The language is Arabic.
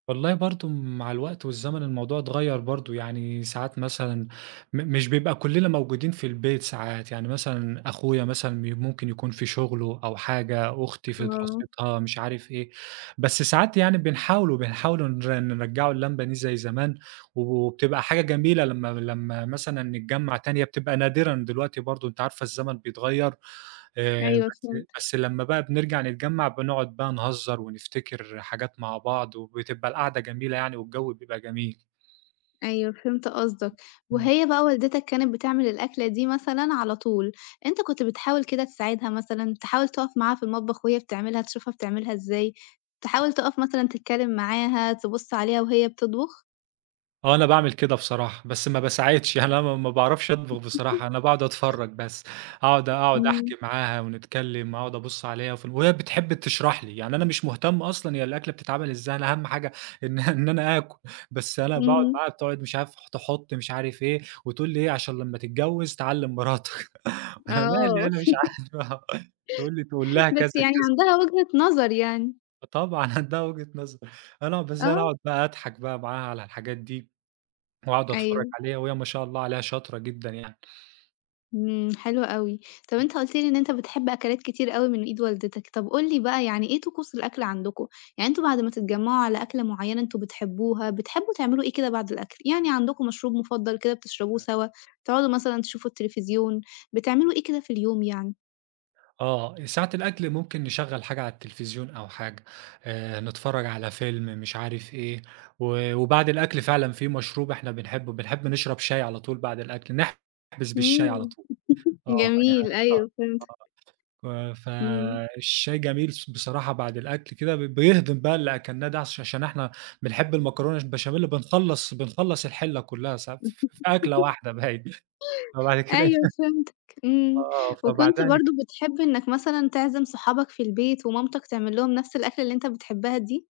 والله برضه مع الوقت والزمن، الموضوع اتغيَّر برضه. يعني ساعات مثلًا م مش بيبقى كُلّنا موجودين في البيت ساعات، يعني مثلًا أخويا مثلًا م ممكن يكون في شغله أو حاجة، أختي في آه. دراستها، مش عارف إيه. بس ساعات يعني بنحاولوا بنحاولوا نر نرجِّعوا اللمة دي زي زمان، وبتبقى حاجة جميلة لمّا لمّا مثلًا نتجمَّع تاني. هي بتبقى نادرًا دلوقتي برضه، أنتِ عارفة، الزمن بيتغيَّر. آآ، أيوه، بس فهمتك. بس لمّا بقى بنرجَع نتجمَّع، بنقعد بقى نهزِر ونفتكر حاجات مع بعض، وبتبقى القعدة جميلة يعني والجو بيبقى جميل. أيوه، فهمت قصدك. إمم. وهي بقى والدتك كانت بتعمل الأكلة دي مثلًا على طُول، أنت كنت بتحاول كده تساعدها مثلًا؟ تحاول تقف معاها في المطبخ وهي بتعملها، تشوفها بتعملها إزاي؟ تحاول تقف مثلًا تتكلم معاها، تبُص عليها وهي بتطبخ؟ آه، أنا باعمل كده بصراحة، بس ما باساعدش. أنا ما ما باعرَفش أطبخ بصراحة، أنا باقعد أتفرَّج بس، أقعد أقعد إمم. أحكي معاها ونتكلَّم، أقعد أبُص عليها، وفي ال وهي بتحب تشرَح لي. يعني أنا مش مهتم أصلًا، هي الأكلة بتتعمل إزاي، أنا أهَم حاجة إن إن أنا آكُل. بس أنا باقعد إمم. معاها، بتقعد، مش عارف، تحُط مش عارف إيه، وتقول لي إيه: "عشان لمّا تتجوَّز تعلِّم مراتك." أنا مالي، آه. أنا مش عارف، آه، تقول لي: "تقول لها بس كذا يعني كذا." عندها وجهة نظر يعني. فطبعًا، عندها وجهة نظر، أنا بس أنا آه. أقعد بقى أضحك بقى معاها على الحاجات دي، وأقعد أتفرج أيوه. عليها وهي ما شاء الله عليها شاطرة جدًا يعني. إمم، حلو أوي. طَب، ام أنت قُلت لي إن أنت بتحب أكلات كتير أوي من إيد والدتك. طَب، قُل لي بقى، يعني إيه طقوس الأكل عندكم؟ يعني أنتم بعد ما تتجمعوا على أكلة معينة أنتم بتحبوها، بتحبوا تعملوا إيه كده بعد الأكل؟ يعني عندكم مشروب مفضل كده بتشربوه [unintelligible] سوا؟ تقعدوا مثلًا تشوفوا التليفزيون؟ بتعملوا إيه كده في اليوم يعني؟ آه، ساعة الأكل ممكن نشغِّل حاجة على التليفزيون أو حاجة، آآ، نتفرَّج على فيلم، مش عارف إيه. و وبعد الأكل فعلًا، في مشروب إحنا بنحبه، بنحب نشرب شاي على طُول بعد الأكل، نحبِس بالشاي على إمم، طُول. آه، يعني جميل. آه، أيوه، فهمت. آه، ف إمم. فالشاي جميل، ص بصراحة، بعد الأكل كده، ب بيهضِّم بقى اللي أكلناه ده، عش عشان إحنا بنحب المكرونة البشاميل، بنخلِّص بنخلِّص الحلّة كُلّها ساعات، ف في أكلة واحدة، باين. فبعد كده أيوه فهمتك. إمم، آه، وكنت فبعدها نج برضه بتحب إنك مثلًا تعزم صحابك في البيت ومامتك تعملّهم نَفْس الأكلة اللي أنت بتحبها دي؟